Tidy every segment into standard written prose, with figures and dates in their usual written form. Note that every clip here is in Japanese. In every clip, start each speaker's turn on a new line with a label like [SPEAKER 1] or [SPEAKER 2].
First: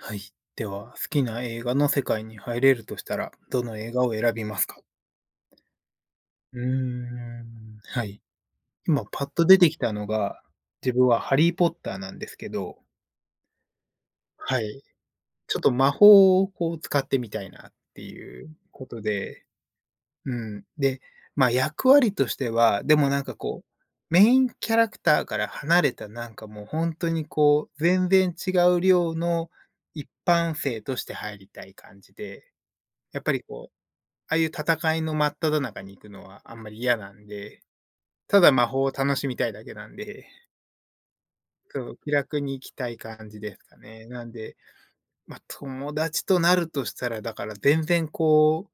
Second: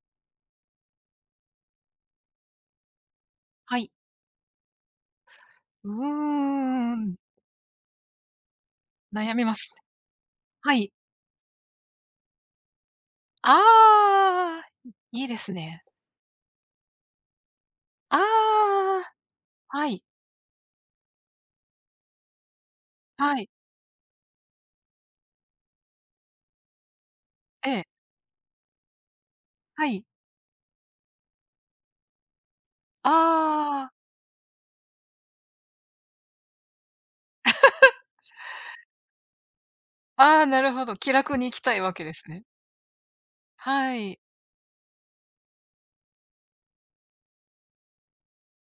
[SPEAKER 1] はい。では、好きな映画の世界に入れるとしたら、ど
[SPEAKER 2] は
[SPEAKER 1] の
[SPEAKER 2] い。
[SPEAKER 1] 映画を選びますか？
[SPEAKER 2] うーん、
[SPEAKER 1] はい。今パッ
[SPEAKER 2] 悩み
[SPEAKER 1] と
[SPEAKER 2] ま
[SPEAKER 1] 出て
[SPEAKER 2] す
[SPEAKER 1] き
[SPEAKER 2] ね。
[SPEAKER 1] たのが、
[SPEAKER 2] はい。
[SPEAKER 1] 自分はハリーポッターなんですけど、は
[SPEAKER 2] ああ、
[SPEAKER 1] い。
[SPEAKER 2] いいです
[SPEAKER 1] ちょっと
[SPEAKER 2] ね。
[SPEAKER 1] 魔法をこう使ってみたいなって
[SPEAKER 2] あ
[SPEAKER 1] いうこと
[SPEAKER 2] あ、
[SPEAKER 1] で、
[SPEAKER 2] はい、
[SPEAKER 1] うん。で、ま、役割としては、でもなんか
[SPEAKER 2] はい、
[SPEAKER 1] こう、メインキャラクターから離れたなんかもう本当にこ
[SPEAKER 2] え
[SPEAKER 1] う、
[SPEAKER 2] え、
[SPEAKER 1] 全然違う量の
[SPEAKER 2] はい。
[SPEAKER 1] 一般性として入りたい感じで、
[SPEAKER 2] あ
[SPEAKER 1] やっぱりこう
[SPEAKER 2] あ、
[SPEAKER 1] ああいう戦いの真っ只中に行くのはあんまり嫌なんで、ただ魔法を楽しみたいだけなんで、
[SPEAKER 2] ああ、な るほど、気楽に行きたい
[SPEAKER 1] そ
[SPEAKER 2] わ
[SPEAKER 1] う、
[SPEAKER 2] け
[SPEAKER 1] 気
[SPEAKER 2] です
[SPEAKER 1] 楽
[SPEAKER 2] ね。
[SPEAKER 1] に行きたい感じですか
[SPEAKER 2] は
[SPEAKER 1] ね。
[SPEAKER 2] い。
[SPEAKER 1] なんで、ま、友達となるとしたら、だから全然こう、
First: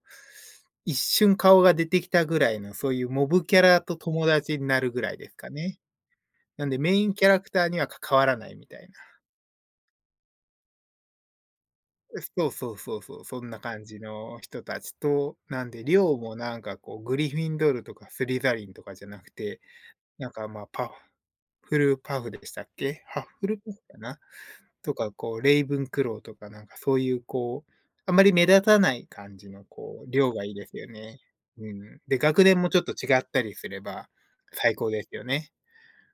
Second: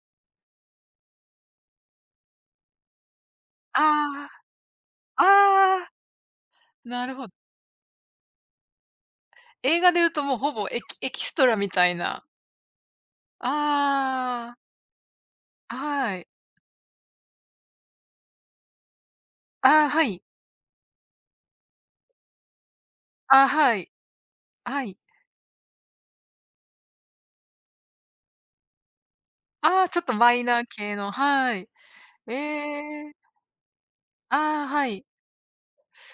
[SPEAKER 1] 一瞬顔が出てきたぐらいの、そういうモブキャラと友
[SPEAKER 2] あ
[SPEAKER 1] 達になるぐらい
[SPEAKER 2] あ、あ
[SPEAKER 1] ですかね。
[SPEAKER 2] あ、
[SPEAKER 1] なんでメ
[SPEAKER 2] な
[SPEAKER 1] イン
[SPEAKER 2] る
[SPEAKER 1] キ
[SPEAKER 2] ほ
[SPEAKER 1] ャ
[SPEAKER 2] ど。
[SPEAKER 1] ラクターには関わらないみたいな。
[SPEAKER 2] 映画で言うともうほぼエキストラみたい
[SPEAKER 1] う
[SPEAKER 2] な。
[SPEAKER 1] そうそうそうそう、そんな感じの
[SPEAKER 2] あ
[SPEAKER 1] 人たちと、なん
[SPEAKER 2] あ、
[SPEAKER 1] で
[SPEAKER 2] は
[SPEAKER 1] 寮
[SPEAKER 2] い。
[SPEAKER 1] もなんかこうグリフィンドールとかスリザリンとかじゃなくて、
[SPEAKER 2] ああ、はい。
[SPEAKER 1] なんか、まあ、フルパフでしたっけ？ハッ
[SPEAKER 2] あ
[SPEAKER 1] フ
[SPEAKER 2] あ、
[SPEAKER 1] ルパ
[SPEAKER 2] は
[SPEAKER 1] フ
[SPEAKER 2] い。
[SPEAKER 1] かな？
[SPEAKER 2] は
[SPEAKER 1] と
[SPEAKER 2] い。
[SPEAKER 1] か、こう、レイブンクローとか、なんか、そういう、こう、あまり目立たない感じの、
[SPEAKER 2] ああ、ちょっ
[SPEAKER 1] こう、
[SPEAKER 2] とマ
[SPEAKER 1] 量
[SPEAKER 2] イ
[SPEAKER 1] がいい
[SPEAKER 2] ナー
[SPEAKER 1] ですよ
[SPEAKER 2] 系の、
[SPEAKER 1] ね。
[SPEAKER 2] は
[SPEAKER 1] う
[SPEAKER 2] い。
[SPEAKER 1] ん。で、
[SPEAKER 2] え
[SPEAKER 1] 学年もちょっと
[SPEAKER 2] え、
[SPEAKER 1] 違ったりすれば
[SPEAKER 2] ああ、
[SPEAKER 1] 最
[SPEAKER 2] は
[SPEAKER 1] 高で
[SPEAKER 2] い。
[SPEAKER 1] すよね。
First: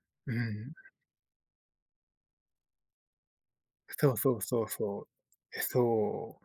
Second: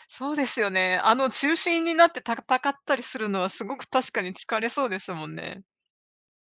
[SPEAKER 2] そ
[SPEAKER 1] う
[SPEAKER 2] うですよ
[SPEAKER 1] ん。
[SPEAKER 2] ね。あの中心になって戦ったりするのはすごく確
[SPEAKER 1] そう
[SPEAKER 2] かに
[SPEAKER 1] そう
[SPEAKER 2] 疲
[SPEAKER 1] そ
[SPEAKER 2] れ
[SPEAKER 1] う
[SPEAKER 2] そうで
[SPEAKER 1] そう。
[SPEAKER 2] すもん
[SPEAKER 1] え、
[SPEAKER 2] ね。
[SPEAKER 1] そ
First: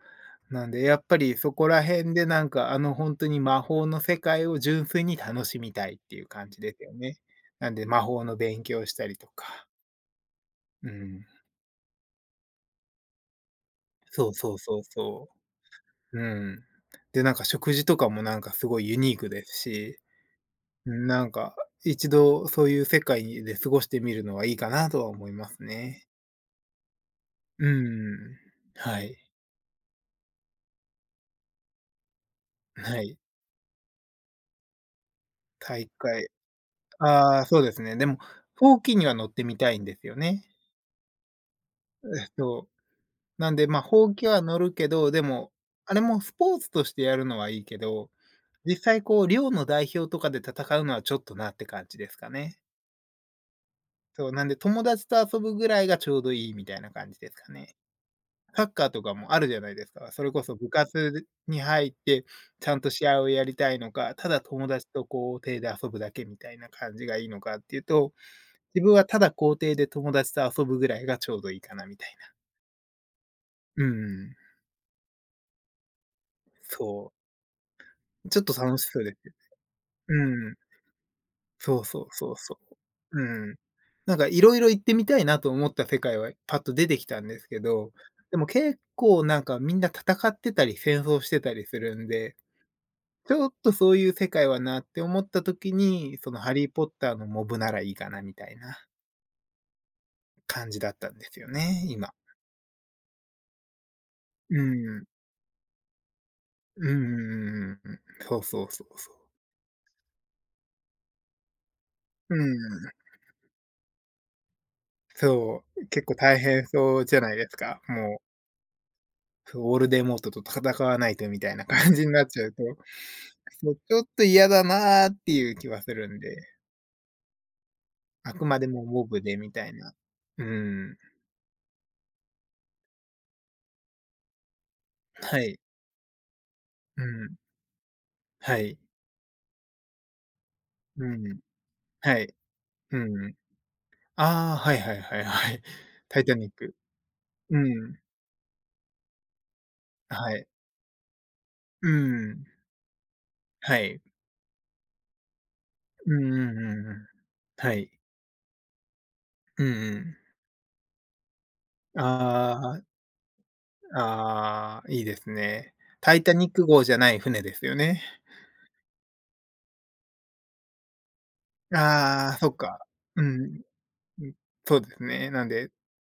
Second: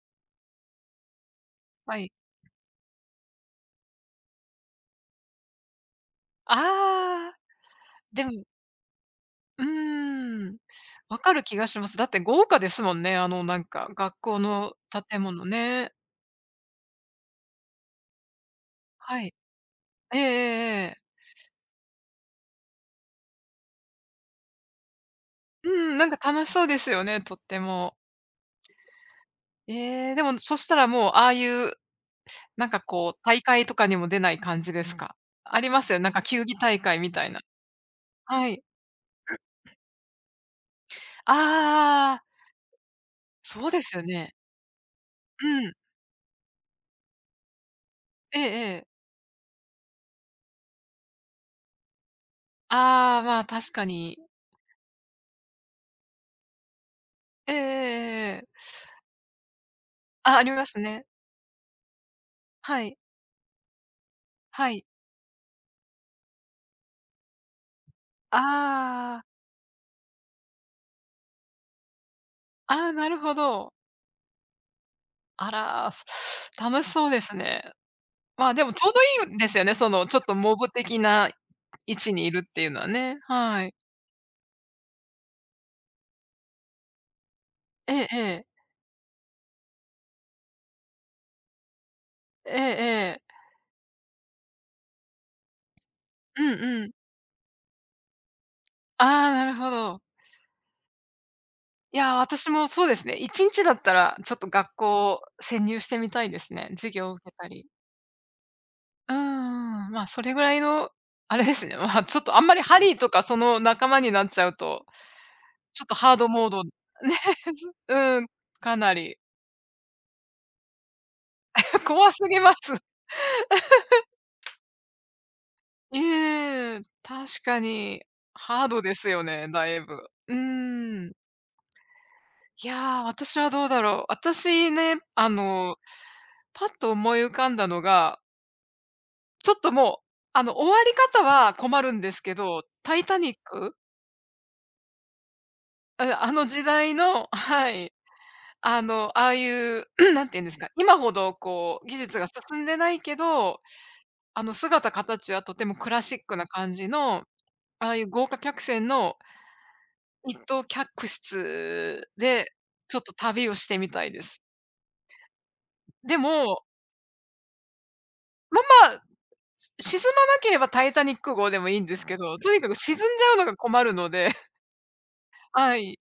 [SPEAKER 1] う。なんで、やっぱりそこら
[SPEAKER 2] はい。
[SPEAKER 1] 辺で、なんか、本当に魔法の世界を純粋に楽しみたいっていう感じですよね。
[SPEAKER 2] ああ、
[SPEAKER 1] なんで、魔法
[SPEAKER 2] で
[SPEAKER 1] の
[SPEAKER 2] も、
[SPEAKER 1] 勉強したりと
[SPEAKER 2] う
[SPEAKER 1] か。
[SPEAKER 2] ーん、
[SPEAKER 1] う
[SPEAKER 2] わ
[SPEAKER 1] ん。
[SPEAKER 2] かる気がします。だって豪華ですもんね、あのなんか学
[SPEAKER 1] そう
[SPEAKER 2] 校
[SPEAKER 1] そう
[SPEAKER 2] の
[SPEAKER 1] そう
[SPEAKER 2] 建
[SPEAKER 1] そ
[SPEAKER 2] 物ね。
[SPEAKER 1] う。うん。で、なんか食事とかもなんかすごいユニー
[SPEAKER 2] は
[SPEAKER 1] ク
[SPEAKER 2] い。
[SPEAKER 1] ですし、
[SPEAKER 2] ええええええ。
[SPEAKER 1] なんか一度そういう世界で過ごしてみるのはいいかなとは思います
[SPEAKER 2] うん、な
[SPEAKER 1] ね。
[SPEAKER 2] んか楽しそうですよね、とって
[SPEAKER 1] う
[SPEAKER 2] も。
[SPEAKER 1] ん。はい。
[SPEAKER 2] ええ、でもそしたらもうああいうなんか
[SPEAKER 1] は
[SPEAKER 2] こ
[SPEAKER 1] い。
[SPEAKER 2] う大会とかにも出ない感じですか？ありま
[SPEAKER 1] 大
[SPEAKER 2] すよ、なんか
[SPEAKER 1] 会。
[SPEAKER 2] 球技大会みたい
[SPEAKER 1] あ
[SPEAKER 2] な。
[SPEAKER 1] あ、そうですね。でも、
[SPEAKER 2] はい。
[SPEAKER 1] ほうきには乗ってみたいんですよね。
[SPEAKER 2] ああ、
[SPEAKER 1] えっと、なんで、
[SPEAKER 2] そう
[SPEAKER 1] ま
[SPEAKER 2] で
[SPEAKER 1] あ、
[SPEAKER 2] すよ
[SPEAKER 1] ほうき
[SPEAKER 2] ね。
[SPEAKER 1] は乗るけど、で
[SPEAKER 2] う
[SPEAKER 1] も、
[SPEAKER 2] ん。
[SPEAKER 1] あれもスポーツとしてやるのはいいけど、
[SPEAKER 2] ええ
[SPEAKER 1] 実
[SPEAKER 2] ええ。
[SPEAKER 1] 際こう、寮の代表とかで戦うのはちょっとなって感じですかね。
[SPEAKER 2] ああ、まあ、確かに。
[SPEAKER 1] そう、なんで友達と遊ぶぐらいがちょうどいいみたいな感じですか
[SPEAKER 2] えええ
[SPEAKER 1] ね。
[SPEAKER 2] ええ
[SPEAKER 1] サ
[SPEAKER 2] え。
[SPEAKER 1] ッカーとかもあるじゃないですか。それ
[SPEAKER 2] あ、
[SPEAKER 1] こ
[SPEAKER 2] あり
[SPEAKER 1] そ
[SPEAKER 2] ま
[SPEAKER 1] 部
[SPEAKER 2] すね。
[SPEAKER 1] 活に入って、ちゃん
[SPEAKER 2] は
[SPEAKER 1] と
[SPEAKER 2] い。
[SPEAKER 1] 試合をやりたいのか、ただ友
[SPEAKER 2] はい。
[SPEAKER 1] 達と校庭で遊ぶだけみたいな感じがいいのかっていうと、自分はた
[SPEAKER 2] ああ、
[SPEAKER 1] だ校庭で友達と遊ぶぐらいがちょうどいいかなみたいな。
[SPEAKER 2] ああ、なるほど。
[SPEAKER 1] うんん。
[SPEAKER 2] あら、楽しそう
[SPEAKER 1] そう。
[SPEAKER 2] ですね。
[SPEAKER 1] ちょっ
[SPEAKER 2] ま
[SPEAKER 1] と
[SPEAKER 2] あ、でも
[SPEAKER 1] 楽
[SPEAKER 2] ち
[SPEAKER 1] し
[SPEAKER 2] ょう
[SPEAKER 1] そうです。
[SPEAKER 2] どいいんですよね、その、ちょっ
[SPEAKER 1] う
[SPEAKER 2] と
[SPEAKER 1] ん
[SPEAKER 2] モブ的な
[SPEAKER 1] そう
[SPEAKER 2] 位
[SPEAKER 1] そう
[SPEAKER 2] 置にい
[SPEAKER 1] そう
[SPEAKER 2] るっ
[SPEAKER 1] そ
[SPEAKER 2] ていうのはね、
[SPEAKER 1] う。うん。
[SPEAKER 2] はい。
[SPEAKER 1] なんかいろいろ行ってみたいなと思った世界はパッと出てきたんですけど、
[SPEAKER 2] ええ
[SPEAKER 1] で
[SPEAKER 2] ええ。
[SPEAKER 1] も結構なんかみんな戦ってたり戦争してたりするんで、
[SPEAKER 2] えええ
[SPEAKER 1] ち
[SPEAKER 2] え。
[SPEAKER 1] ょっとそういう世界はなって思った時に、その
[SPEAKER 2] うん
[SPEAKER 1] ハリー・ポ
[SPEAKER 2] う
[SPEAKER 1] ッ
[SPEAKER 2] ん。
[SPEAKER 1] ターのモブならいいかなみたいな
[SPEAKER 2] ああ、なるほど。
[SPEAKER 1] 感じだったんですよね、
[SPEAKER 2] い
[SPEAKER 1] 今。
[SPEAKER 2] や、私もそうですね、1日だったら、ちょっと
[SPEAKER 1] う
[SPEAKER 2] 学
[SPEAKER 1] ん。
[SPEAKER 2] 校、潜入してみたいですね。
[SPEAKER 1] うん
[SPEAKER 2] 授
[SPEAKER 1] うんう
[SPEAKER 2] 業を受けたり。
[SPEAKER 1] んうん。そうそうそうそ
[SPEAKER 2] うー
[SPEAKER 1] う。
[SPEAKER 2] ん、まあ、それぐらいのあれですね。まあ、ちょっと
[SPEAKER 1] う
[SPEAKER 2] あんまりハ
[SPEAKER 1] ん。
[SPEAKER 2] リーとかその仲間になっちゃうと、
[SPEAKER 1] そ
[SPEAKER 2] ちょっ
[SPEAKER 1] う、
[SPEAKER 2] と
[SPEAKER 1] 結
[SPEAKER 2] ハ
[SPEAKER 1] 構
[SPEAKER 2] ード
[SPEAKER 1] 大
[SPEAKER 2] モード
[SPEAKER 1] 変
[SPEAKER 2] ね、
[SPEAKER 1] そうじゃないですか、
[SPEAKER 2] う
[SPEAKER 1] もう。
[SPEAKER 2] ん、かなり。
[SPEAKER 1] オールデンモートと戦わないとみたいな 感じ
[SPEAKER 2] 怖
[SPEAKER 1] に
[SPEAKER 2] す
[SPEAKER 1] なっ
[SPEAKER 2] ぎ
[SPEAKER 1] ちゃう
[SPEAKER 2] ま
[SPEAKER 1] と、
[SPEAKER 2] す。
[SPEAKER 1] そう、ちょっと嫌だなっていう気はす
[SPEAKER 2] え
[SPEAKER 1] るんで、
[SPEAKER 2] え、確かに
[SPEAKER 1] あくま
[SPEAKER 2] ハー
[SPEAKER 1] で
[SPEAKER 2] ド
[SPEAKER 1] も
[SPEAKER 2] で
[SPEAKER 1] モ
[SPEAKER 2] す
[SPEAKER 1] ブ
[SPEAKER 2] よ
[SPEAKER 1] で
[SPEAKER 2] ね、
[SPEAKER 1] みた
[SPEAKER 2] だ
[SPEAKER 1] い
[SPEAKER 2] いぶ。
[SPEAKER 1] な。
[SPEAKER 2] う
[SPEAKER 1] うん、
[SPEAKER 2] ーん。いやー、私はどうだろう。私ね、
[SPEAKER 1] はい、
[SPEAKER 2] パッと
[SPEAKER 1] う
[SPEAKER 2] 思い浮
[SPEAKER 1] ん、
[SPEAKER 2] かんだのが、
[SPEAKER 1] はい、
[SPEAKER 2] ちょっともう、終わり
[SPEAKER 1] う
[SPEAKER 2] 方
[SPEAKER 1] ん、
[SPEAKER 2] は困るんで
[SPEAKER 1] は
[SPEAKER 2] す
[SPEAKER 1] い、
[SPEAKER 2] けど、タ
[SPEAKER 1] う
[SPEAKER 2] イタニ
[SPEAKER 1] ん。
[SPEAKER 2] ック？
[SPEAKER 1] ああ、はいはいはいはい。
[SPEAKER 2] あ、
[SPEAKER 1] タイ
[SPEAKER 2] あ
[SPEAKER 1] タ
[SPEAKER 2] の
[SPEAKER 1] ニッ
[SPEAKER 2] 時
[SPEAKER 1] ク。
[SPEAKER 2] 代の、
[SPEAKER 1] う
[SPEAKER 2] はい。
[SPEAKER 1] ん、
[SPEAKER 2] ああいう、なんて
[SPEAKER 1] は
[SPEAKER 2] 言うん
[SPEAKER 1] い、
[SPEAKER 2] ですか、今ほどこう
[SPEAKER 1] う
[SPEAKER 2] 技術が
[SPEAKER 1] ん、
[SPEAKER 2] 進んでないけど、
[SPEAKER 1] はい、
[SPEAKER 2] 姿形はとてもクラ
[SPEAKER 1] う
[SPEAKER 2] シッ
[SPEAKER 1] んうん
[SPEAKER 2] クな
[SPEAKER 1] う
[SPEAKER 2] 感
[SPEAKER 1] ん
[SPEAKER 2] じ
[SPEAKER 1] うん。
[SPEAKER 2] の、
[SPEAKER 1] は
[SPEAKER 2] あ
[SPEAKER 1] い、
[SPEAKER 2] あいう豪華客船の
[SPEAKER 1] うんうん。
[SPEAKER 2] 一等客室で、
[SPEAKER 1] あ
[SPEAKER 2] ちょっと旅をしてみたいです。
[SPEAKER 1] あ、ああ、いいですね。タ
[SPEAKER 2] で
[SPEAKER 1] イタニッ
[SPEAKER 2] も、
[SPEAKER 1] ク号じゃない船ですよね。
[SPEAKER 2] ま、まあ、沈まなければタイタニック号でもいいんですけ
[SPEAKER 1] あ
[SPEAKER 2] ど、
[SPEAKER 1] あ、そ
[SPEAKER 2] と
[SPEAKER 1] っ
[SPEAKER 2] にかく
[SPEAKER 1] か。
[SPEAKER 2] 沈んじ
[SPEAKER 1] う
[SPEAKER 2] ゃうのが
[SPEAKER 1] ん。
[SPEAKER 2] 困るの
[SPEAKER 1] う
[SPEAKER 2] で、
[SPEAKER 1] ん、そうですね。なんで、
[SPEAKER 2] はい。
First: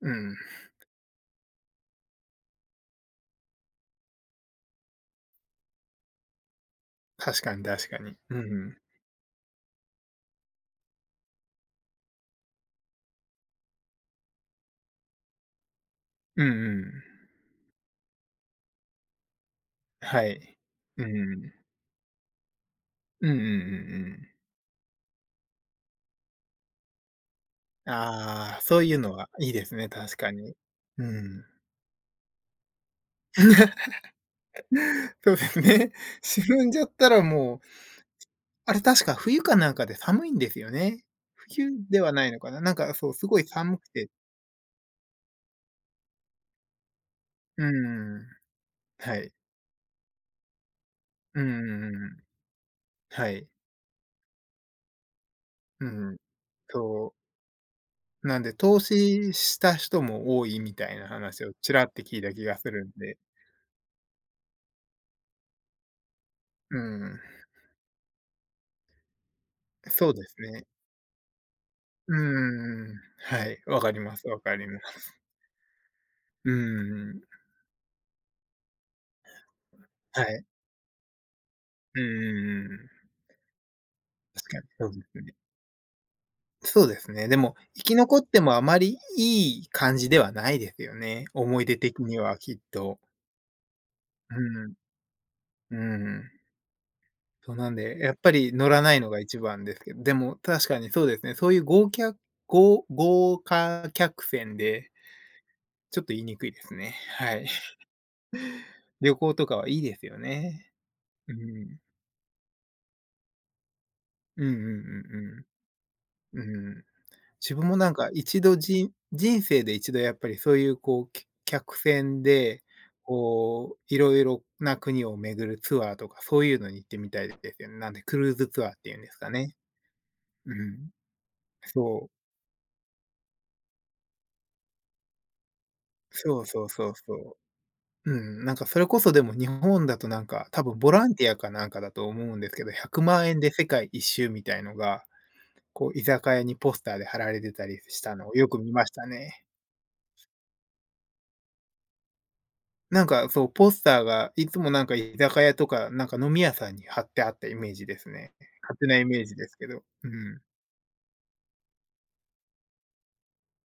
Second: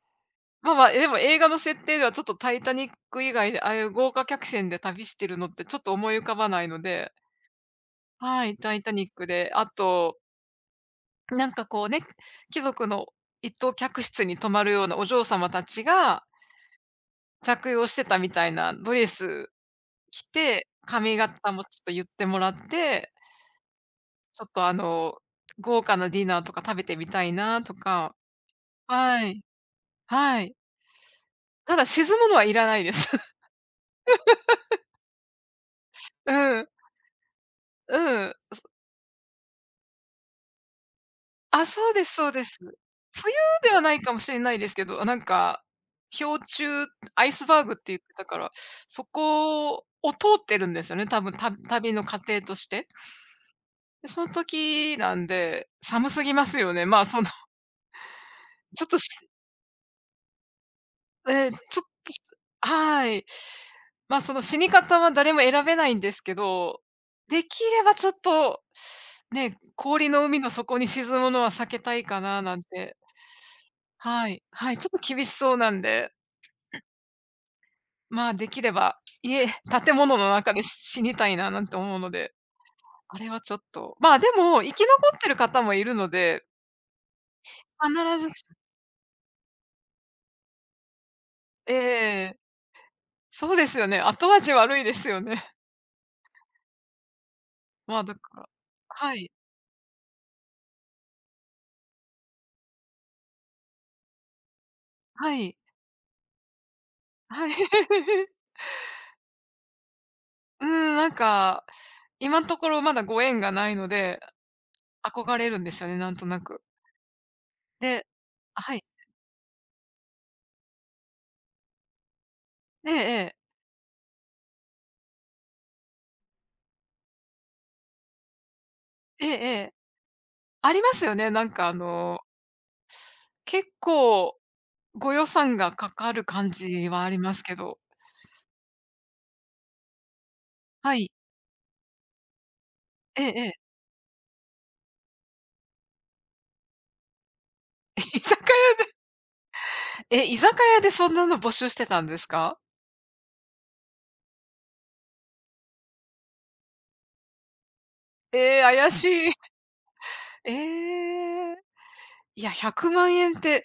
[SPEAKER 1] うん、
[SPEAKER 2] まあ、でも映画の設定ではちょっとタイタニック以外で、ああいう豪華客船で旅してるのってちょっと思い浮かばないので、
[SPEAKER 1] 確かに確かに。う
[SPEAKER 2] はい、タ
[SPEAKER 1] ん。
[SPEAKER 2] イタニックで、あと、なんかこうね、貴族の一等客室に泊まるようなお嬢様たちが
[SPEAKER 1] うんうん。
[SPEAKER 2] 着用してたみたいなドレス着
[SPEAKER 1] はい。
[SPEAKER 2] て、
[SPEAKER 1] う
[SPEAKER 2] 髪
[SPEAKER 1] んう
[SPEAKER 2] 型
[SPEAKER 1] ん。
[SPEAKER 2] もちょっと言ってもらって、
[SPEAKER 1] うんうんうんうんうん。
[SPEAKER 2] ちょっと豪華なディナーとか食べてみたいなとか。
[SPEAKER 1] ああ、そういうの
[SPEAKER 2] は
[SPEAKER 1] は
[SPEAKER 2] い。
[SPEAKER 1] いいですね、確か
[SPEAKER 2] は
[SPEAKER 1] に。
[SPEAKER 2] い。
[SPEAKER 1] うん。
[SPEAKER 2] ただ沈むのはいらないです。
[SPEAKER 1] そうですね。
[SPEAKER 2] う
[SPEAKER 1] 沈
[SPEAKER 2] ん、
[SPEAKER 1] んじゃったらもう、
[SPEAKER 2] うん。
[SPEAKER 1] あれ確か冬かなんかで寒いんですよね。
[SPEAKER 2] あ、
[SPEAKER 1] 冬
[SPEAKER 2] そう
[SPEAKER 1] で
[SPEAKER 2] で
[SPEAKER 1] は
[SPEAKER 2] す、
[SPEAKER 1] な
[SPEAKER 2] そ
[SPEAKER 1] い
[SPEAKER 2] う
[SPEAKER 1] の
[SPEAKER 2] で
[SPEAKER 1] か
[SPEAKER 2] す。
[SPEAKER 1] な。なんかそう、す
[SPEAKER 2] 冬
[SPEAKER 1] ごい
[SPEAKER 2] で
[SPEAKER 1] 寒
[SPEAKER 2] は
[SPEAKER 1] く
[SPEAKER 2] ない
[SPEAKER 1] て。
[SPEAKER 2] かもしれないですけど、なんか、氷柱、アイスバ
[SPEAKER 1] う
[SPEAKER 2] ーグって言ってた
[SPEAKER 1] ん。
[SPEAKER 2] から、そ
[SPEAKER 1] はい。
[SPEAKER 2] こを通ってるんですよね、多分、
[SPEAKER 1] うん
[SPEAKER 2] た
[SPEAKER 1] うんう
[SPEAKER 2] 旅の
[SPEAKER 1] んう
[SPEAKER 2] 過
[SPEAKER 1] ん。
[SPEAKER 2] 程として。
[SPEAKER 1] はい。
[SPEAKER 2] で、その時なんで、
[SPEAKER 1] う
[SPEAKER 2] 寒
[SPEAKER 1] ん。
[SPEAKER 2] すぎますよね。まあ、
[SPEAKER 1] そう。なんで、投
[SPEAKER 2] ちょっとし
[SPEAKER 1] 資した人も多いみたいな話
[SPEAKER 2] えー
[SPEAKER 1] をち
[SPEAKER 2] ちょっ
[SPEAKER 1] らって
[SPEAKER 2] と
[SPEAKER 1] 聞
[SPEAKER 2] し
[SPEAKER 1] いた気がするん
[SPEAKER 2] は
[SPEAKER 1] で、
[SPEAKER 2] い。まあ、その死に方は誰も選べないんですけ
[SPEAKER 1] う
[SPEAKER 2] ど、
[SPEAKER 1] ん、
[SPEAKER 2] できればちょっと、ね、氷
[SPEAKER 1] そう
[SPEAKER 2] の
[SPEAKER 1] です
[SPEAKER 2] 海の
[SPEAKER 1] ね。
[SPEAKER 2] 底に沈むのは避けたい
[SPEAKER 1] う
[SPEAKER 2] かななん
[SPEAKER 1] ん、
[SPEAKER 2] て。
[SPEAKER 1] はい、わかります
[SPEAKER 2] は
[SPEAKER 1] わ
[SPEAKER 2] い。
[SPEAKER 1] かり
[SPEAKER 2] はい、
[SPEAKER 1] ま
[SPEAKER 2] ちょっと
[SPEAKER 1] す。
[SPEAKER 2] 厳しそうなんで。
[SPEAKER 1] うん、
[SPEAKER 2] まあ、できれば、建物
[SPEAKER 1] は
[SPEAKER 2] の
[SPEAKER 1] い。
[SPEAKER 2] 中で死にたいななんて思う
[SPEAKER 1] う
[SPEAKER 2] ので、
[SPEAKER 1] ん、
[SPEAKER 2] あれはちょっと、まあ、で
[SPEAKER 1] 確か
[SPEAKER 2] も、
[SPEAKER 1] に
[SPEAKER 2] 生き
[SPEAKER 1] そうで
[SPEAKER 2] 残
[SPEAKER 1] す
[SPEAKER 2] って
[SPEAKER 1] ね。
[SPEAKER 2] る方もいるので、
[SPEAKER 1] そうですね。でも、生き
[SPEAKER 2] 必
[SPEAKER 1] 残っ
[SPEAKER 2] ず
[SPEAKER 1] て
[SPEAKER 2] し
[SPEAKER 1] もあまりいい感じではないですよね、思い
[SPEAKER 2] え
[SPEAKER 1] 出的には
[SPEAKER 2] え、
[SPEAKER 1] きっと。
[SPEAKER 2] そうですよね。後
[SPEAKER 1] う
[SPEAKER 2] 味
[SPEAKER 1] ん、
[SPEAKER 2] 悪いですよね。
[SPEAKER 1] うん。そうなん
[SPEAKER 2] ま
[SPEAKER 1] で、
[SPEAKER 2] あ、
[SPEAKER 1] や
[SPEAKER 2] だ
[SPEAKER 1] っ
[SPEAKER 2] か
[SPEAKER 1] ぱ
[SPEAKER 2] ら、
[SPEAKER 1] り乗らないの
[SPEAKER 2] は
[SPEAKER 1] が
[SPEAKER 2] い、
[SPEAKER 1] 一番ですけど、でも確かにそうですね、そういう豪華客船で
[SPEAKER 2] はい、
[SPEAKER 1] ちょっと言いにくいですね。は
[SPEAKER 2] は
[SPEAKER 1] い。
[SPEAKER 2] い。
[SPEAKER 1] 旅行とかはいいですよ
[SPEAKER 2] うん、
[SPEAKER 1] ね。
[SPEAKER 2] なん
[SPEAKER 1] う
[SPEAKER 2] か、
[SPEAKER 1] ん。
[SPEAKER 2] 今のところまだご縁がないので、
[SPEAKER 1] うんう
[SPEAKER 2] 憧
[SPEAKER 1] ん
[SPEAKER 2] れるんですよね、なんとな
[SPEAKER 1] うんう
[SPEAKER 2] く。
[SPEAKER 1] ん。うん。自分もなん
[SPEAKER 2] で、
[SPEAKER 1] か一度
[SPEAKER 2] あ、はい。
[SPEAKER 1] 人生で一度やっぱりそういうこう、客船で、
[SPEAKER 2] ええええ。
[SPEAKER 1] こう、いろいろな国を巡るツアーとか、そういうのに行ってみたいですよね。なんでクルーズツアーっていうんです
[SPEAKER 2] え
[SPEAKER 1] か
[SPEAKER 2] ええ
[SPEAKER 1] ね。
[SPEAKER 2] え。
[SPEAKER 1] う
[SPEAKER 2] ありま
[SPEAKER 1] ん。
[SPEAKER 2] すよね、なんかあ
[SPEAKER 1] そう。
[SPEAKER 2] の、結構ご予算がかかる
[SPEAKER 1] そう
[SPEAKER 2] 感
[SPEAKER 1] そう
[SPEAKER 2] じ
[SPEAKER 1] そう
[SPEAKER 2] はあ
[SPEAKER 1] そ
[SPEAKER 2] りますけど。
[SPEAKER 1] う。うん、なんかそれこそでも日本だとなんか、多分ボ
[SPEAKER 2] は
[SPEAKER 1] ラ
[SPEAKER 2] い。
[SPEAKER 1] ンティアかなんかだと思うんですけど、100
[SPEAKER 2] ええ
[SPEAKER 1] 万円
[SPEAKER 2] え
[SPEAKER 1] で世
[SPEAKER 2] え。
[SPEAKER 1] 界一周みたいのがこう、居酒屋にポスターで貼られてたり した
[SPEAKER 2] 居
[SPEAKER 1] のをよ
[SPEAKER 2] 酒
[SPEAKER 1] く見ましたね。
[SPEAKER 2] 屋でそんなの募集してたんですか？
[SPEAKER 1] なんか、そう、ポスターがいつもなんか居酒屋とか、なんか飲み屋さんに貼ってあったイメージですね。
[SPEAKER 2] ええ、
[SPEAKER 1] 勝手
[SPEAKER 2] 怪
[SPEAKER 1] な
[SPEAKER 2] し
[SPEAKER 1] イメー
[SPEAKER 2] い。
[SPEAKER 1] ジですけど。う ん。
[SPEAKER 2] ええ。いや、100万円って、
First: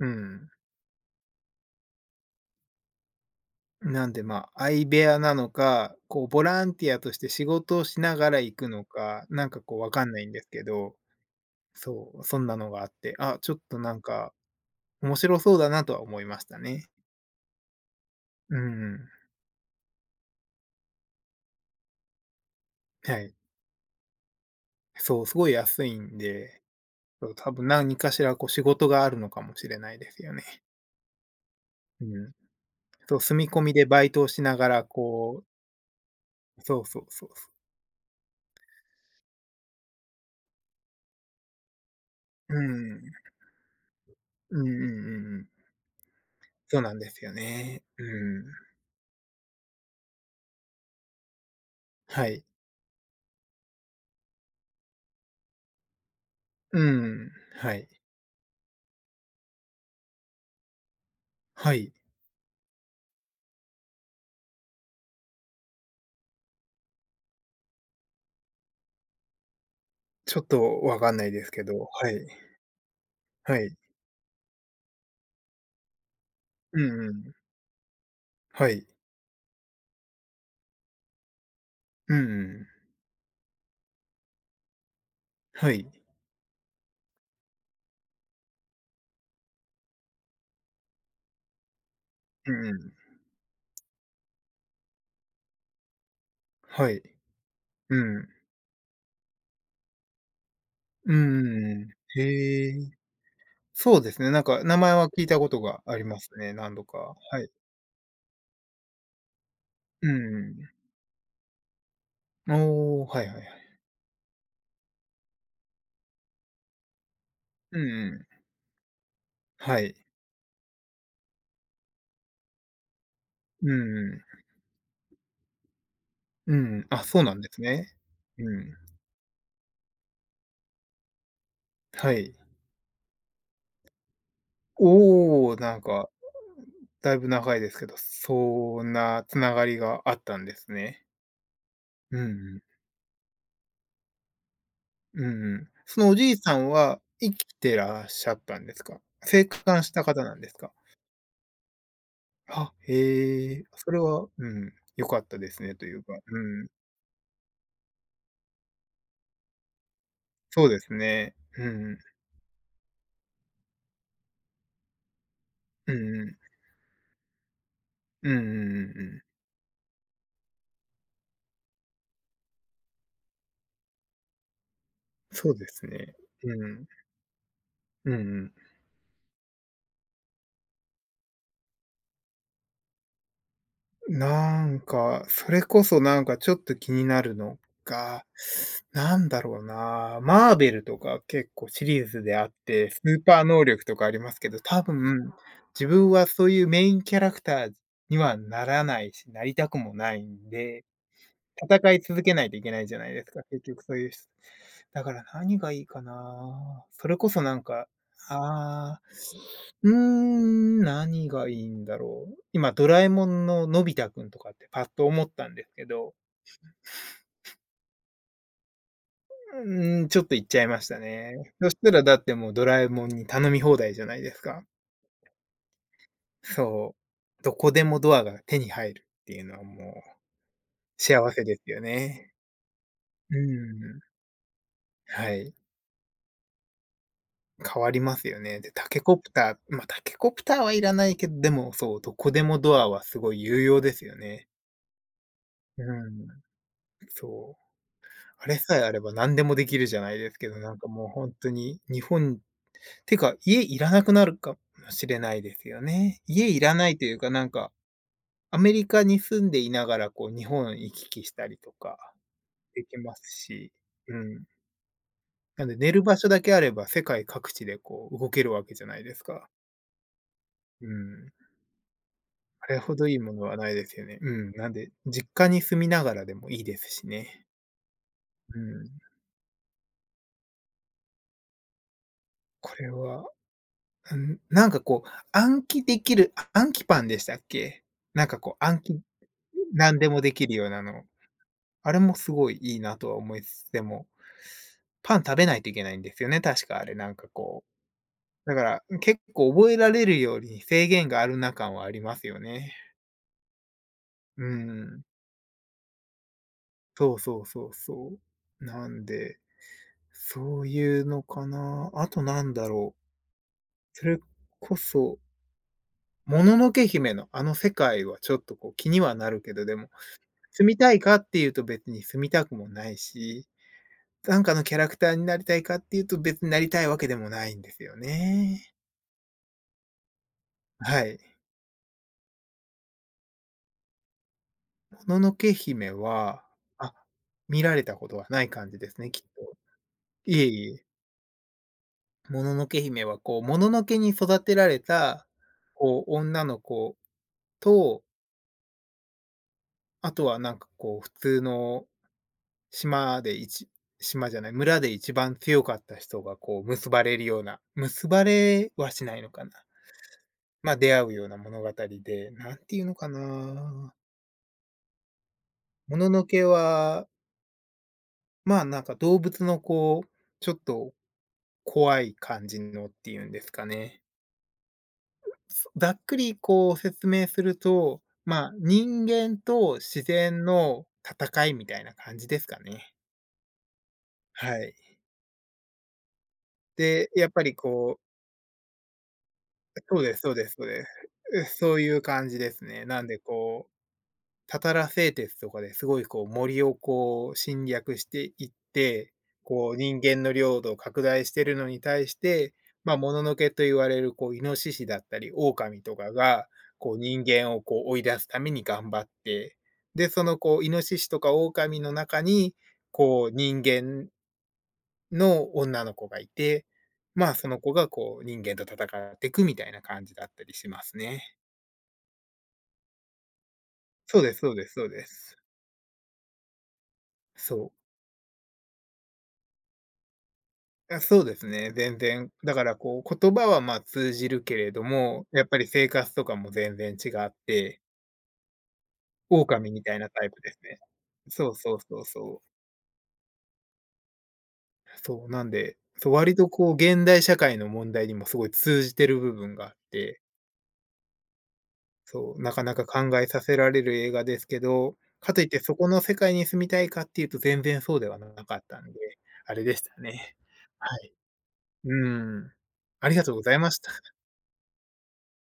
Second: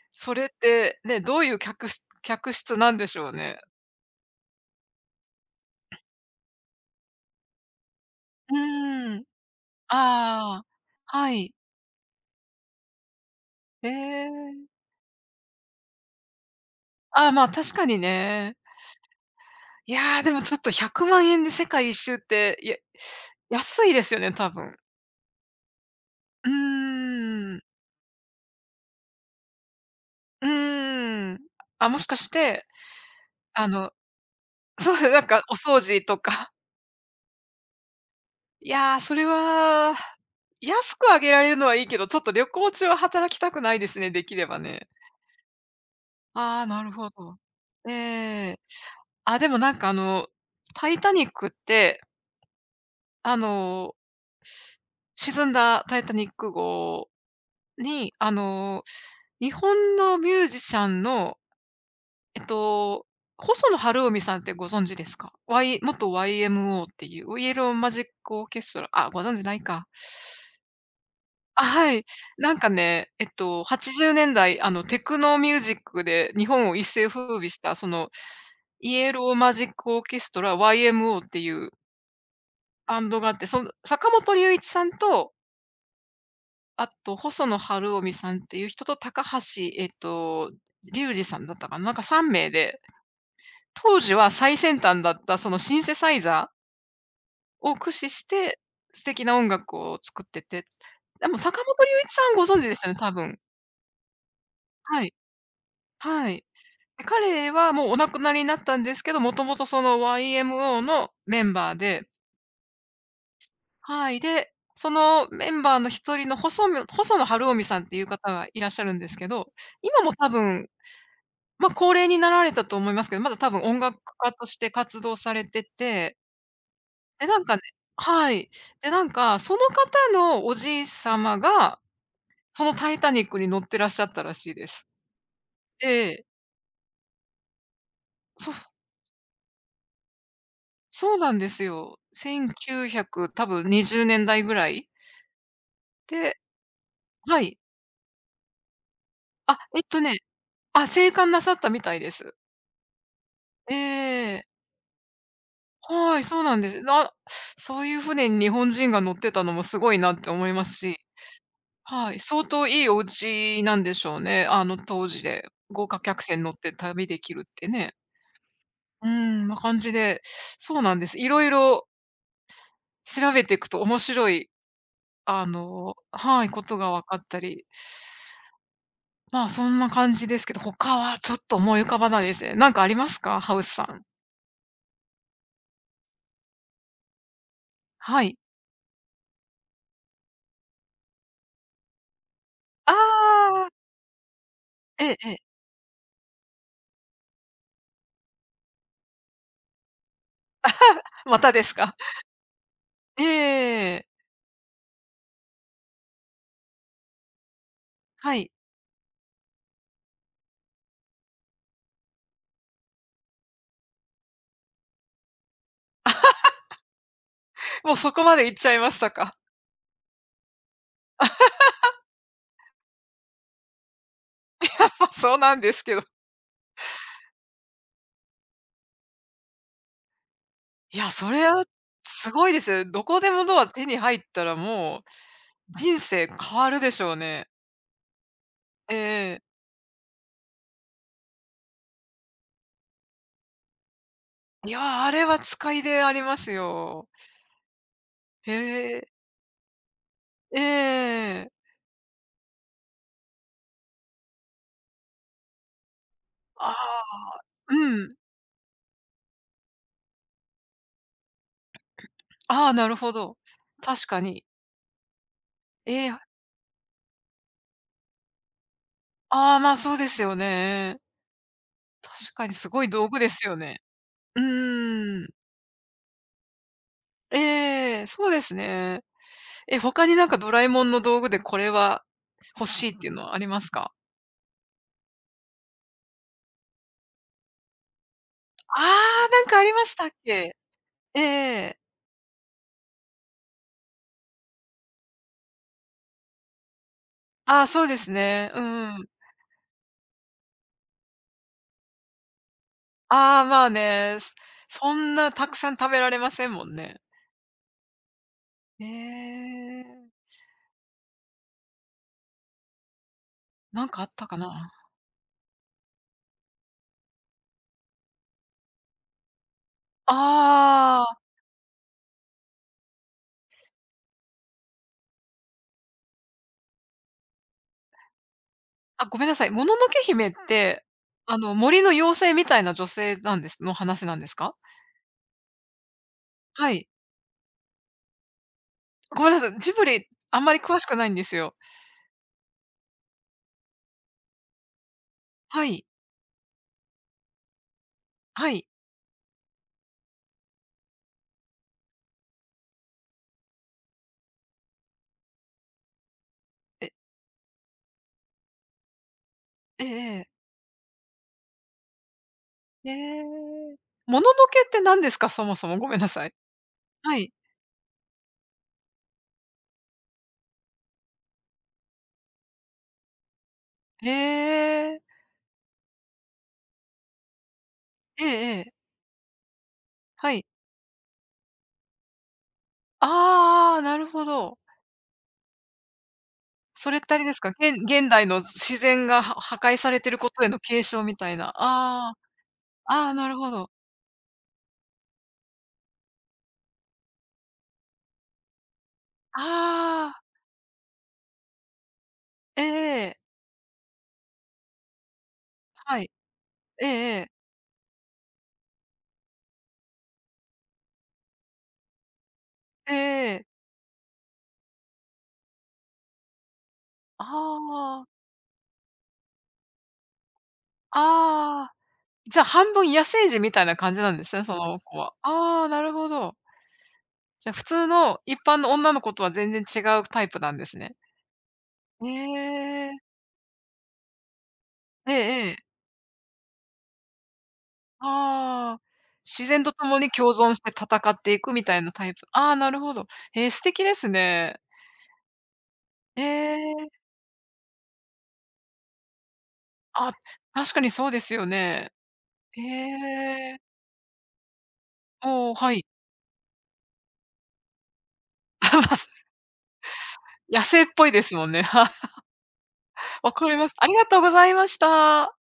[SPEAKER 1] う
[SPEAKER 2] それっ
[SPEAKER 1] ん。
[SPEAKER 2] て、ね、どういう客室なんでしょうね。
[SPEAKER 1] なんで、ま、あ相部屋なのか、こうボランティアとして仕事をしながら
[SPEAKER 2] う
[SPEAKER 1] 行くの
[SPEAKER 2] ーん。
[SPEAKER 1] か、なんかこうわかんないんですけ
[SPEAKER 2] ああ、
[SPEAKER 1] ど、
[SPEAKER 2] はい。
[SPEAKER 1] そう、そんなのがあって、あ、ちょっと
[SPEAKER 2] え
[SPEAKER 1] なんか
[SPEAKER 2] え。
[SPEAKER 1] 面白そうだなとは思いましたね。
[SPEAKER 2] ああ、まあ、確かにね。
[SPEAKER 1] うん。
[SPEAKER 2] いやー、でもちょっと100万円で世界一周って、いや
[SPEAKER 1] はい。
[SPEAKER 2] 安いですよね、多分。
[SPEAKER 1] そう、すごい安いん
[SPEAKER 2] う
[SPEAKER 1] で、そう、多
[SPEAKER 2] ーん。
[SPEAKER 1] 分何かしらこう仕事があるのかもしれないですよね。
[SPEAKER 2] う ーん。あ、も
[SPEAKER 1] う
[SPEAKER 2] しかし
[SPEAKER 1] ん。
[SPEAKER 2] て、
[SPEAKER 1] そう、住み込
[SPEAKER 2] あ
[SPEAKER 1] みで
[SPEAKER 2] の、
[SPEAKER 1] バイトをしながら、
[SPEAKER 2] そうですね、なんか
[SPEAKER 1] こう
[SPEAKER 2] お掃除とか。
[SPEAKER 1] そうそうそうそう。
[SPEAKER 2] いや、それは、安くあげられるのはいいけど、ちょっと旅
[SPEAKER 1] う
[SPEAKER 2] 行中は
[SPEAKER 1] ん。
[SPEAKER 2] 働きたくないですね、できれば
[SPEAKER 1] うんうんうん
[SPEAKER 2] ね。
[SPEAKER 1] うん。
[SPEAKER 2] ああ、
[SPEAKER 1] そ
[SPEAKER 2] な
[SPEAKER 1] う
[SPEAKER 2] る
[SPEAKER 1] なんで
[SPEAKER 2] ほ
[SPEAKER 1] すよ
[SPEAKER 2] ど。
[SPEAKER 1] ね。うん。
[SPEAKER 2] ええ。あ、でもなんかタイタニックって、
[SPEAKER 1] はい。
[SPEAKER 2] あの、沈んだタイタニック
[SPEAKER 1] う
[SPEAKER 2] 号
[SPEAKER 1] ん。はい。
[SPEAKER 2] に、日本のミュージシャンの
[SPEAKER 1] はい。
[SPEAKER 2] えっと、細野晴臣さんってご存知ですか？元 YMO っていう、イエローマジックオーケストラ、あ、ご存知ないか。
[SPEAKER 1] ちょっとわかんないですけ
[SPEAKER 2] あ、
[SPEAKER 1] ど、
[SPEAKER 2] はい。
[SPEAKER 1] はい。
[SPEAKER 2] なんかね、
[SPEAKER 1] はい。
[SPEAKER 2] 80年代、テクノミュージックで日本を
[SPEAKER 1] う
[SPEAKER 2] 一
[SPEAKER 1] ん
[SPEAKER 2] 世
[SPEAKER 1] うん。
[SPEAKER 2] 風靡した、その、
[SPEAKER 1] はい。
[SPEAKER 2] イエローマジックオーケストラ YMO っていう
[SPEAKER 1] うんうん。
[SPEAKER 2] バンドがあって、その坂本龍一さんと、
[SPEAKER 1] はい。
[SPEAKER 2] あと細野晴臣さんっていう人と、高橋、えっと、龍二さんだったかな、なんか3名
[SPEAKER 1] うんう
[SPEAKER 2] で
[SPEAKER 1] ん。
[SPEAKER 2] 当時は最先端だったそのシンセサイザー
[SPEAKER 1] はい。
[SPEAKER 2] を駆
[SPEAKER 1] う
[SPEAKER 2] 使し
[SPEAKER 1] ん。
[SPEAKER 2] て、素敵な音楽を作ってて、
[SPEAKER 1] うんう
[SPEAKER 2] でも坂
[SPEAKER 1] ん
[SPEAKER 2] 本龍
[SPEAKER 1] う
[SPEAKER 2] 一さ
[SPEAKER 1] ん。
[SPEAKER 2] んご存知
[SPEAKER 1] へ
[SPEAKER 2] です
[SPEAKER 1] え。
[SPEAKER 2] よね、多分。
[SPEAKER 1] そうですね、なんか名前
[SPEAKER 2] は
[SPEAKER 1] は
[SPEAKER 2] い。
[SPEAKER 1] 聞いたことがありま
[SPEAKER 2] は
[SPEAKER 1] す
[SPEAKER 2] い。
[SPEAKER 1] ね、何度か。
[SPEAKER 2] で、
[SPEAKER 1] は
[SPEAKER 2] 彼
[SPEAKER 1] い。
[SPEAKER 2] はもうお亡くなりになったんですけど、もともとその
[SPEAKER 1] うんう
[SPEAKER 2] YMO
[SPEAKER 1] ん。
[SPEAKER 2] のメンバーで、
[SPEAKER 1] おお、はいはいはい。
[SPEAKER 2] はい、で、そのメンバーの一人の細野晴臣
[SPEAKER 1] う
[SPEAKER 2] さ
[SPEAKER 1] ん
[SPEAKER 2] んっていう
[SPEAKER 1] う
[SPEAKER 2] 方
[SPEAKER 1] ん。
[SPEAKER 2] がいらっしゃるんですけど、
[SPEAKER 1] はい。
[SPEAKER 2] 今も多分、ま、高齢になられたと思いますけど、まだ多分
[SPEAKER 1] うん
[SPEAKER 2] 音楽
[SPEAKER 1] う
[SPEAKER 2] 家
[SPEAKER 1] ん。
[SPEAKER 2] として活動されてて、
[SPEAKER 1] うんうん。あ、そう
[SPEAKER 2] で、
[SPEAKER 1] な
[SPEAKER 2] な
[SPEAKER 1] ん
[SPEAKER 2] ん
[SPEAKER 1] で
[SPEAKER 2] か
[SPEAKER 1] す
[SPEAKER 2] ね、
[SPEAKER 1] ね。
[SPEAKER 2] はい。
[SPEAKER 1] うん。
[SPEAKER 2] で、なんか、その方のおじい様が、
[SPEAKER 1] はい。
[SPEAKER 2] そのタイタニックに乗ってらっしゃったらしいです。
[SPEAKER 1] おお、なん
[SPEAKER 2] え
[SPEAKER 1] か、
[SPEAKER 2] え、
[SPEAKER 1] だいぶ長いですけど、
[SPEAKER 2] そ
[SPEAKER 1] そんなつながりがあったんですね。
[SPEAKER 2] そうなんですよ。
[SPEAKER 1] うんうん。
[SPEAKER 2] 1900多分20年代ぐらい？
[SPEAKER 1] うんうん。そのおじい
[SPEAKER 2] で、
[SPEAKER 1] さんは生
[SPEAKER 2] は
[SPEAKER 1] き
[SPEAKER 2] い。
[SPEAKER 1] てらっしゃったんですか？生
[SPEAKER 2] あ、
[SPEAKER 1] 還した方なんですか？
[SPEAKER 2] あ、生還なさったみたいです。
[SPEAKER 1] あ、へえ、
[SPEAKER 2] え
[SPEAKER 1] それは、
[SPEAKER 2] え。
[SPEAKER 1] うん、良かったですねというか、
[SPEAKER 2] はい、そうなん
[SPEAKER 1] うん、
[SPEAKER 2] です。そういう船に日本人が乗ってたのもすごいなって思いま
[SPEAKER 1] そう
[SPEAKER 2] す
[SPEAKER 1] です
[SPEAKER 2] し、
[SPEAKER 1] ね。うんうん。
[SPEAKER 2] はい、相当いいお家なんでしょうね。あの当時で豪
[SPEAKER 1] う
[SPEAKER 2] 華
[SPEAKER 1] ん
[SPEAKER 2] 客
[SPEAKER 1] うん。
[SPEAKER 2] 船乗って旅できるってね。
[SPEAKER 1] うんうんうんう
[SPEAKER 2] うー
[SPEAKER 1] ん。
[SPEAKER 2] ん、な感じで、そうなんです。いろいろ調べていくと面白い、
[SPEAKER 1] そうですね。
[SPEAKER 2] はい、こ
[SPEAKER 1] う
[SPEAKER 2] と
[SPEAKER 1] ん。
[SPEAKER 2] が分かったり。
[SPEAKER 1] うんうん、
[SPEAKER 2] まあ、そんな感じですけど、他はちょっと思い浮かばないですね。なんかありますか？ハウスさん。
[SPEAKER 1] なんか、それこそなんかちょっと気になるの
[SPEAKER 2] は
[SPEAKER 1] が、
[SPEAKER 2] い。
[SPEAKER 1] なんだろうな、マーベルとか結構シリーズであって、
[SPEAKER 2] あ
[SPEAKER 1] スーパー能
[SPEAKER 2] あ、
[SPEAKER 1] 力とかありますけど、多
[SPEAKER 2] えええ
[SPEAKER 1] 分、
[SPEAKER 2] え。
[SPEAKER 1] 自分はそういうメインキャラクターにはならないし、なりたくもないんで、
[SPEAKER 2] またです
[SPEAKER 1] 戦
[SPEAKER 2] か？
[SPEAKER 1] い続 けないといけないじゃない
[SPEAKER 2] え
[SPEAKER 1] で
[SPEAKER 2] え
[SPEAKER 1] すか、結局そう
[SPEAKER 2] ええ。
[SPEAKER 1] いうし、だから何がいいかな。それこそなんか、
[SPEAKER 2] はい。
[SPEAKER 1] ああ、何がいいんだろう。今ドラえもんののび太くんとかってパッと思ったんですけど、
[SPEAKER 2] もうそこまで行っちゃいましたか。
[SPEAKER 1] ちょっと言っちゃいましたね。そしたらだってもうドラえもんに頼み放題じゃないですか。
[SPEAKER 2] ま、そうなんですけど。
[SPEAKER 1] そう。どこでもドアが手に入るっていうのはもう
[SPEAKER 2] いや、そ
[SPEAKER 1] 幸せ
[SPEAKER 2] れ
[SPEAKER 1] で
[SPEAKER 2] は
[SPEAKER 1] すよ
[SPEAKER 2] す
[SPEAKER 1] ね。
[SPEAKER 2] ごいですよ。どこで
[SPEAKER 1] う
[SPEAKER 2] もドア手に
[SPEAKER 1] ん、
[SPEAKER 2] 入ったらもう
[SPEAKER 1] はい。
[SPEAKER 2] 人生変わるでしょうね。
[SPEAKER 1] 変わりますよね。で、タ
[SPEAKER 2] え
[SPEAKER 1] ケコプ
[SPEAKER 2] ええ
[SPEAKER 1] ター、まあ、タケコプターはいらないけど、でもそう、どこでもドアはすごい有用ですよね。
[SPEAKER 2] いや、あれは使い
[SPEAKER 1] う
[SPEAKER 2] であり
[SPEAKER 1] ん、
[SPEAKER 2] ますよ。
[SPEAKER 1] そう。あ
[SPEAKER 2] へ
[SPEAKER 1] れさえあれ
[SPEAKER 2] え。
[SPEAKER 1] ば何でもできるじゃないですけど、
[SPEAKER 2] え
[SPEAKER 1] なんかもう本当
[SPEAKER 2] え。
[SPEAKER 1] に日本てか家いらなくなるかもしれないですよね。家い
[SPEAKER 2] あ
[SPEAKER 1] ら
[SPEAKER 2] あ、
[SPEAKER 1] ないというか、なんか、
[SPEAKER 2] うん。
[SPEAKER 1] アメリカに住んでいながらこう日本行き来したりとか
[SPEAKER 2] ああ、
[SPEAKER 1] で
[SPEAKER 2] なる
[SPEAKER 1] き
[SPEAKER 2] ほ
[SPEAKER 1] ます
[SPEAKER 2] ど。
[SPEAKER 1] し、
[SPEAKER 2] 確
[SPEAKER 1] う
[SPEAKER 2] かに。
[SPEAKER 1] ん。なんで寝
[SPEAKER 2] え
[SPEAKER 1] る
[SPEAKER 2] え、
[SPEAKER 1] 場所だけあれば世界各地でこう動けるわけじゃないですか。
[SPEAKER 2] ああ、まあ、そうですよ
[SPEAKER 1] う
[SPEAKER 2] ね。
[SPEAKER 1] ん。
[SPEAKER 2] 確かに
[SPEAKER 1] あ
[SPEAKER 2] す
[SPEAKER 1] れ
[SPEAKER 2] ごい
[SPEAKER 1] ほど
[SPEAKER 2] 道
[SPEAKER 1] い
[SPEAKER 2] 具
[SPEAKER 1] い
[SPEAKER 2] で
[SPEAKER 1] もの
[SPEAKER 2] すよ
[SPEAKER 1] はない
[SPEAKER 2] ね。
[SPEAKER 1] ですよね。う
[SPEAKER 2] う
[SPEAKER 1] ん、なんで、
[SPEAKER 2] ーん。
[SPEAKER 1] 実家に住みながらでもいいですしね。
[SPEAKER 2] ええ、そうです
[SPEAKER 1] うん、
[SPEAKER 2] ね。え、他になんかドラえもんの道具でこれは欲
[SPEAKER 1] これ
[SPEAKER 2] しいっていうの
[SPEAKER 1] は、
[SPEAKER 2] はありますか？
[SPEAKER 1] うん、なんかこう、暗記できる、あ暗記パンでしたっけ？なんかこう
[SPEAKER 2] あ
[SPEAKER 1] 暗記
[SPEAKER 2] あ、なんかありまし
[SPEAKER 1] 何
[SPEAKER 2] た
[SPEAKER 1] で
[SPEAKER 2] っ
[SPEAKER 1] もできる
[SPEAKER 2] け？
[SPEAKER 1] ようなの、
[SPEAKER 2] ええ、
[SPEAKER 1] あれもすごいいいなとは思いつつ、でも、パン食べないといけないんですよね、確かあれなんか
[SPEAKER 2] あ
[SPEAKER 1] こ
[SPEAKER 2] あ、そうです
[SPEAKER 1] う。
[SPEAKER 2] ね。
[SPEAKER 1] だ
[SPEAKER 2] う
[SPEAKER 1] から、
[SPEAKER 2] んうん。
[SPEAKER 1] 結構覚えられるように制限があるな感はありますよね。
[SPEAKER 2] ああ、まあね、
[SPEAKER 1] う
[SPEAKER 2] そ
[SPEAKER 1] ん、
[SPEAKER 2] んなたくさん食べられませんもんね。
[SPEAKER 1] そうそうそうそう。
[SPEAKER 2] え
[SPEAKER 1] なんで
[SPEAKER 2] え、
[SPEAKER 1] そういうのかな。あとなんだろう。
[SPEAKER 2] なんかあ
[SPEAKER 1] そ
[SPEAKER 2] っ
[SPEAKER 1] れ
[SPEAKER 2] たかな。
[SPEAKER 1] こそ、もののけ姫のあの世界はちょっとこう気にはなるけど、でも、住みたい
[SPEAKER 2] あ
[SPEAKER 1] か
[SPEAKER 2] あ、
[SPEAKER 1] っていうと別に住みたくもないし、なんかのキャラクターになりたいかっていうと別になりたいわけでもないんですよね。
[SPEAKER 2] あ、ごめんなさい。もののけ姫って、
[SPEAKER 1] はい。
[SPEAKER 2] あの、森の妖精みたいな女性なんですの話なんですか？
[SPEAKER 1] もののけ姫は、
[SPEAKER 2] はい。
[SPEAKER 1] あ、見られたことはない感じですね、きっ
[SPEAKER 2] ごめんなさ
[SPEAKER 1] と。
[SPEAKER 2] い、ジブリ、あ
[SPEAKER 1] い
[SPEAKER 2] ん
[SPEAKER 1] え
[SPEAKER 2] まり
[SPEAKER 1] い
[SPEAKER 2] 詳し
[SPEAKER 1] え。
[SPEAKER 2] くないんですよ。
[SPEAKER 1] もののけ姫はこう、もののけに育てられた、
[SPEAKER 2] はい、
[SPEAKER 1] こう、女の子と
[SPEAKER 2] はい。
[SPEAKER 1] あとはなんかこう、普通の島で一島じゃない、村で一番強かった人がこう結
[SPEAKER 2] え、
[SPEAKER 1] ばれるような、結ばれはしないのかな。
[SPEAKER 2] ええええ。
[SPEAKER 1] ま、あ出会うような物語で、何て言う
[SPEAKER 2] え
[SPEAKER 1] のか
[SPEAKER 2] え。
[SPEAKER 1] な、
[SPEAKER 2] もののけって何ですか？そもそも、ごめ
[SPEAKER 1] も
[SPEAKER 2] んな
[SPEAKER 1] のの
[SPEAKER 2] さい。
[SPEAKER 1] けは、
[SPEAKER 2] はい。
[SPEAKER 1] まあ、なんか動物のこう、ちょっと怖い感じのっていうんですかね。
[SPEAKER 2] へえ。
[SPEAKER 1] ざっくりこう説明すると、
[SPEAKER 2] え
[SPEAKER 1] ま
[SPEAKER 2] え
[SPEAKER 1] あ、
[SPEAKER 2] ええ。
[SPEAKER 1] 人間と自
[SPEAKER 2] は
[SPEAKER 1] 然
[SPEAKER 2] い。
[SPEAKER 1] の戦いみたいな感じですかね。
[SPEAKER 2] ああ、なるほど。
[SPEAKER 1] はい。
[SPEAKER 2] それっ
[SPEAKER 1] で、
[SPEAKER 2] てあれ
[SPEAKER 1] やっ
[SPEAKER 2] です
[SPEAKER 1] ぱ
[SPEAKER 2] か、
[SPEAKER 1] り
[SPEAKER 2] げ
[SPEAKER 1] こう
[SPEAKER 2] 現代の自然がは破壊され
[SPEAKER 1] そう
[SPEAKER 2] て
[SPEAKER 1] で
[SPEAKER 2] る
[SPEAKER 1] す
[SPEAKER 2] こ
[SPEAKER 1] そう
[SPEAKER 2] と
[SPEAKER 1] で
[SPEAKER 2] へ
[SPEAKER 1] す
[SPEAKER 2] の
[SPEAKER 1] そう
[SPEAKER 2] 警
[SPEAKER 1] で
[SPEAKER 2] 鐘みたいな。
[SPEAKER 1] す。そういう
[SPEAKER 2] ああ。
[SPEAKER 1] 感じですね。なん
[SPEAKER 2] ああ、
[SPEAKER 1] で
[SPEAKER 2] なるほ
[SPEAKER 1] こ
[SPEAKER 2] ど。
[SPEAKER 1] う、タタラ製鉄とかですごいこう森をこう侵略していって、こう人
[SPEAKER 2] ああ、
[SPEAKER 1] 間の領土を拡大してるのに対して、
[SPEAKER 2] え
[SPEAKER 1] まあ、も
[SPEAKER 2] え、
[SPEAKER 1] ののけと言われるこうイノシシだったり狼と
[SPEAKER 2] はい。
[SPEAKER 1] かが、
[SPEAKER 2] ええ
[SPEAKER 1] こう
[SPEAKER 2] え
[SPEAKER 1] 人
[SPEAKER 2] え。
[SPEAKER 1] 間をこう追い出すために頑張って、で、そのこうイノシシとか狼の中に、こう人間の女の子がいて、
[SPEAKER 2] あ
[SPEAKER 1] まあ、その子が
[SPEAKER 2] あ、
[SPEAKER 1] こう人間と戦っていくみたいな感じだったりしますね。
[SPEAKER 2] ああ、じゃあ半分野生児みたいな感じなん
[SPEAKER 1] そう
[SPEAKER 2] で
[SPEAKER 1] で
[SPEAKER 2] す
[SPEAKER 1] す
[SPEAKER 2] ね、
[SPEAKER 1] そう
[SPEAKER 2] そ
[SPEAKER 1] です
[SPEAKER 2] の
[SPEAKER 1] そう
[SPEAKER 2] 子
[SPEAKER 1] で
[SPEAKER 2] は。
[SPEAKER 1] す。
[SPEAKER 2] ああ、なるほど。じゃ、普
[SPEAKER 1] そう。
[SPEAKER 2] 通の一般の女の子とは全然違うタイプなんですね。
[SPEAKER 1] あ、そうですね、全然。だから
[SPEAKER 2] え
[SPEAKER 1] こ
[SPEAKER 2] え。
[SPEAKER 1] う言葉はまあ通じるけれど
[SPEAKER 2] え
[SPEAKER 1] も、や
[SPEAKER 2] え
[SPEAKER 1] っ
[SPEAKER 2] え
[SPEAKER 1] ぱり
[SPEAKER 2] え。
[SPEAKER 1] 生活とかも全然違って、
[SPEAKER 2] ああ、自然と
[SPEAKER 1] 狼みた
[SPEAKER 2] 共
[SPEAKER 1] いな
[SPEAKER 2] に
[SPEAKER 1] タイ
[SPEAKER 2] 共
[SPEAKER 1] プで
[SPEAKER 2] 存し
[SPEAKER 1] す
[SPEAKER 2] て
[SPEAKER 1] ね。
[SPEAKER 2] 戦ってい
[SPEAKER 1] そ
[SPEAKER 2] く
[SPEAKER 1] う
[SPEAKER 2] み
[SPEAKER 1] そ
[SPEAKER 2] た
[SPEAKER 1] う
[SPEAKER 2] いな
[SPEAKER 1] そう
[SPEAKER 2] タイプ。
[SPEAKER 1] そう。
[SPEAKER 2] ああ、なるほど。ええ、素敵ですね。
[SPEAKER 1] そう、なんで、そう、
[SPEAKER 2] え
[SPEAKER 1] 割とこう現
[SPEAKER 2] え。
[SPEAKER 1] 代社会の問題にもすごい通じてる部分があっ
[SPEAKER 2] あ、
[SPEAKER 1] て
[SPEAKER 2] 確かにそうですよね。
[SPEAKER 1] そう、な
[SPEAKER 2] え
[SPEAKER 1] かなか考えさせ
[SPEAKER 2] え。
[SPEAKER 1] られる映画ですけど、かといっ
[SPEAKER 2] おお、
[SPEAKER 1] て
[SPEAKER 2] は
[SPEAKER 1] そ
[SPEAKER 2] い。
[SPEAKER 1] この世界に住みたいかっていうと全然そうではなかったんで、あれでしたね。
[SPEAKER 2] 野生っ
[SPEAKER 1] は
[SPEAKER 2] ぽい
[SPEAKER 1] い。
[SPEAKER 2] ですもんね。はい。
[SPEAKER 1] うん。ありが
[SPEAKER 2] わ
[SPEAKER 1] とうご
[SPEAKER 2] か
[SPEAKER 1] ざ
[SPEAKER 2] り
[SPEAKER 1] い
[SPEAKER 2] ま
[SPEAKER 1] ま
[SPEAKER 2] し
[SPEAKER 1] し
[SPEAKER 2] た。あ
[SPEAKER 1] た。
[SPEAKER 2] りがとうございました。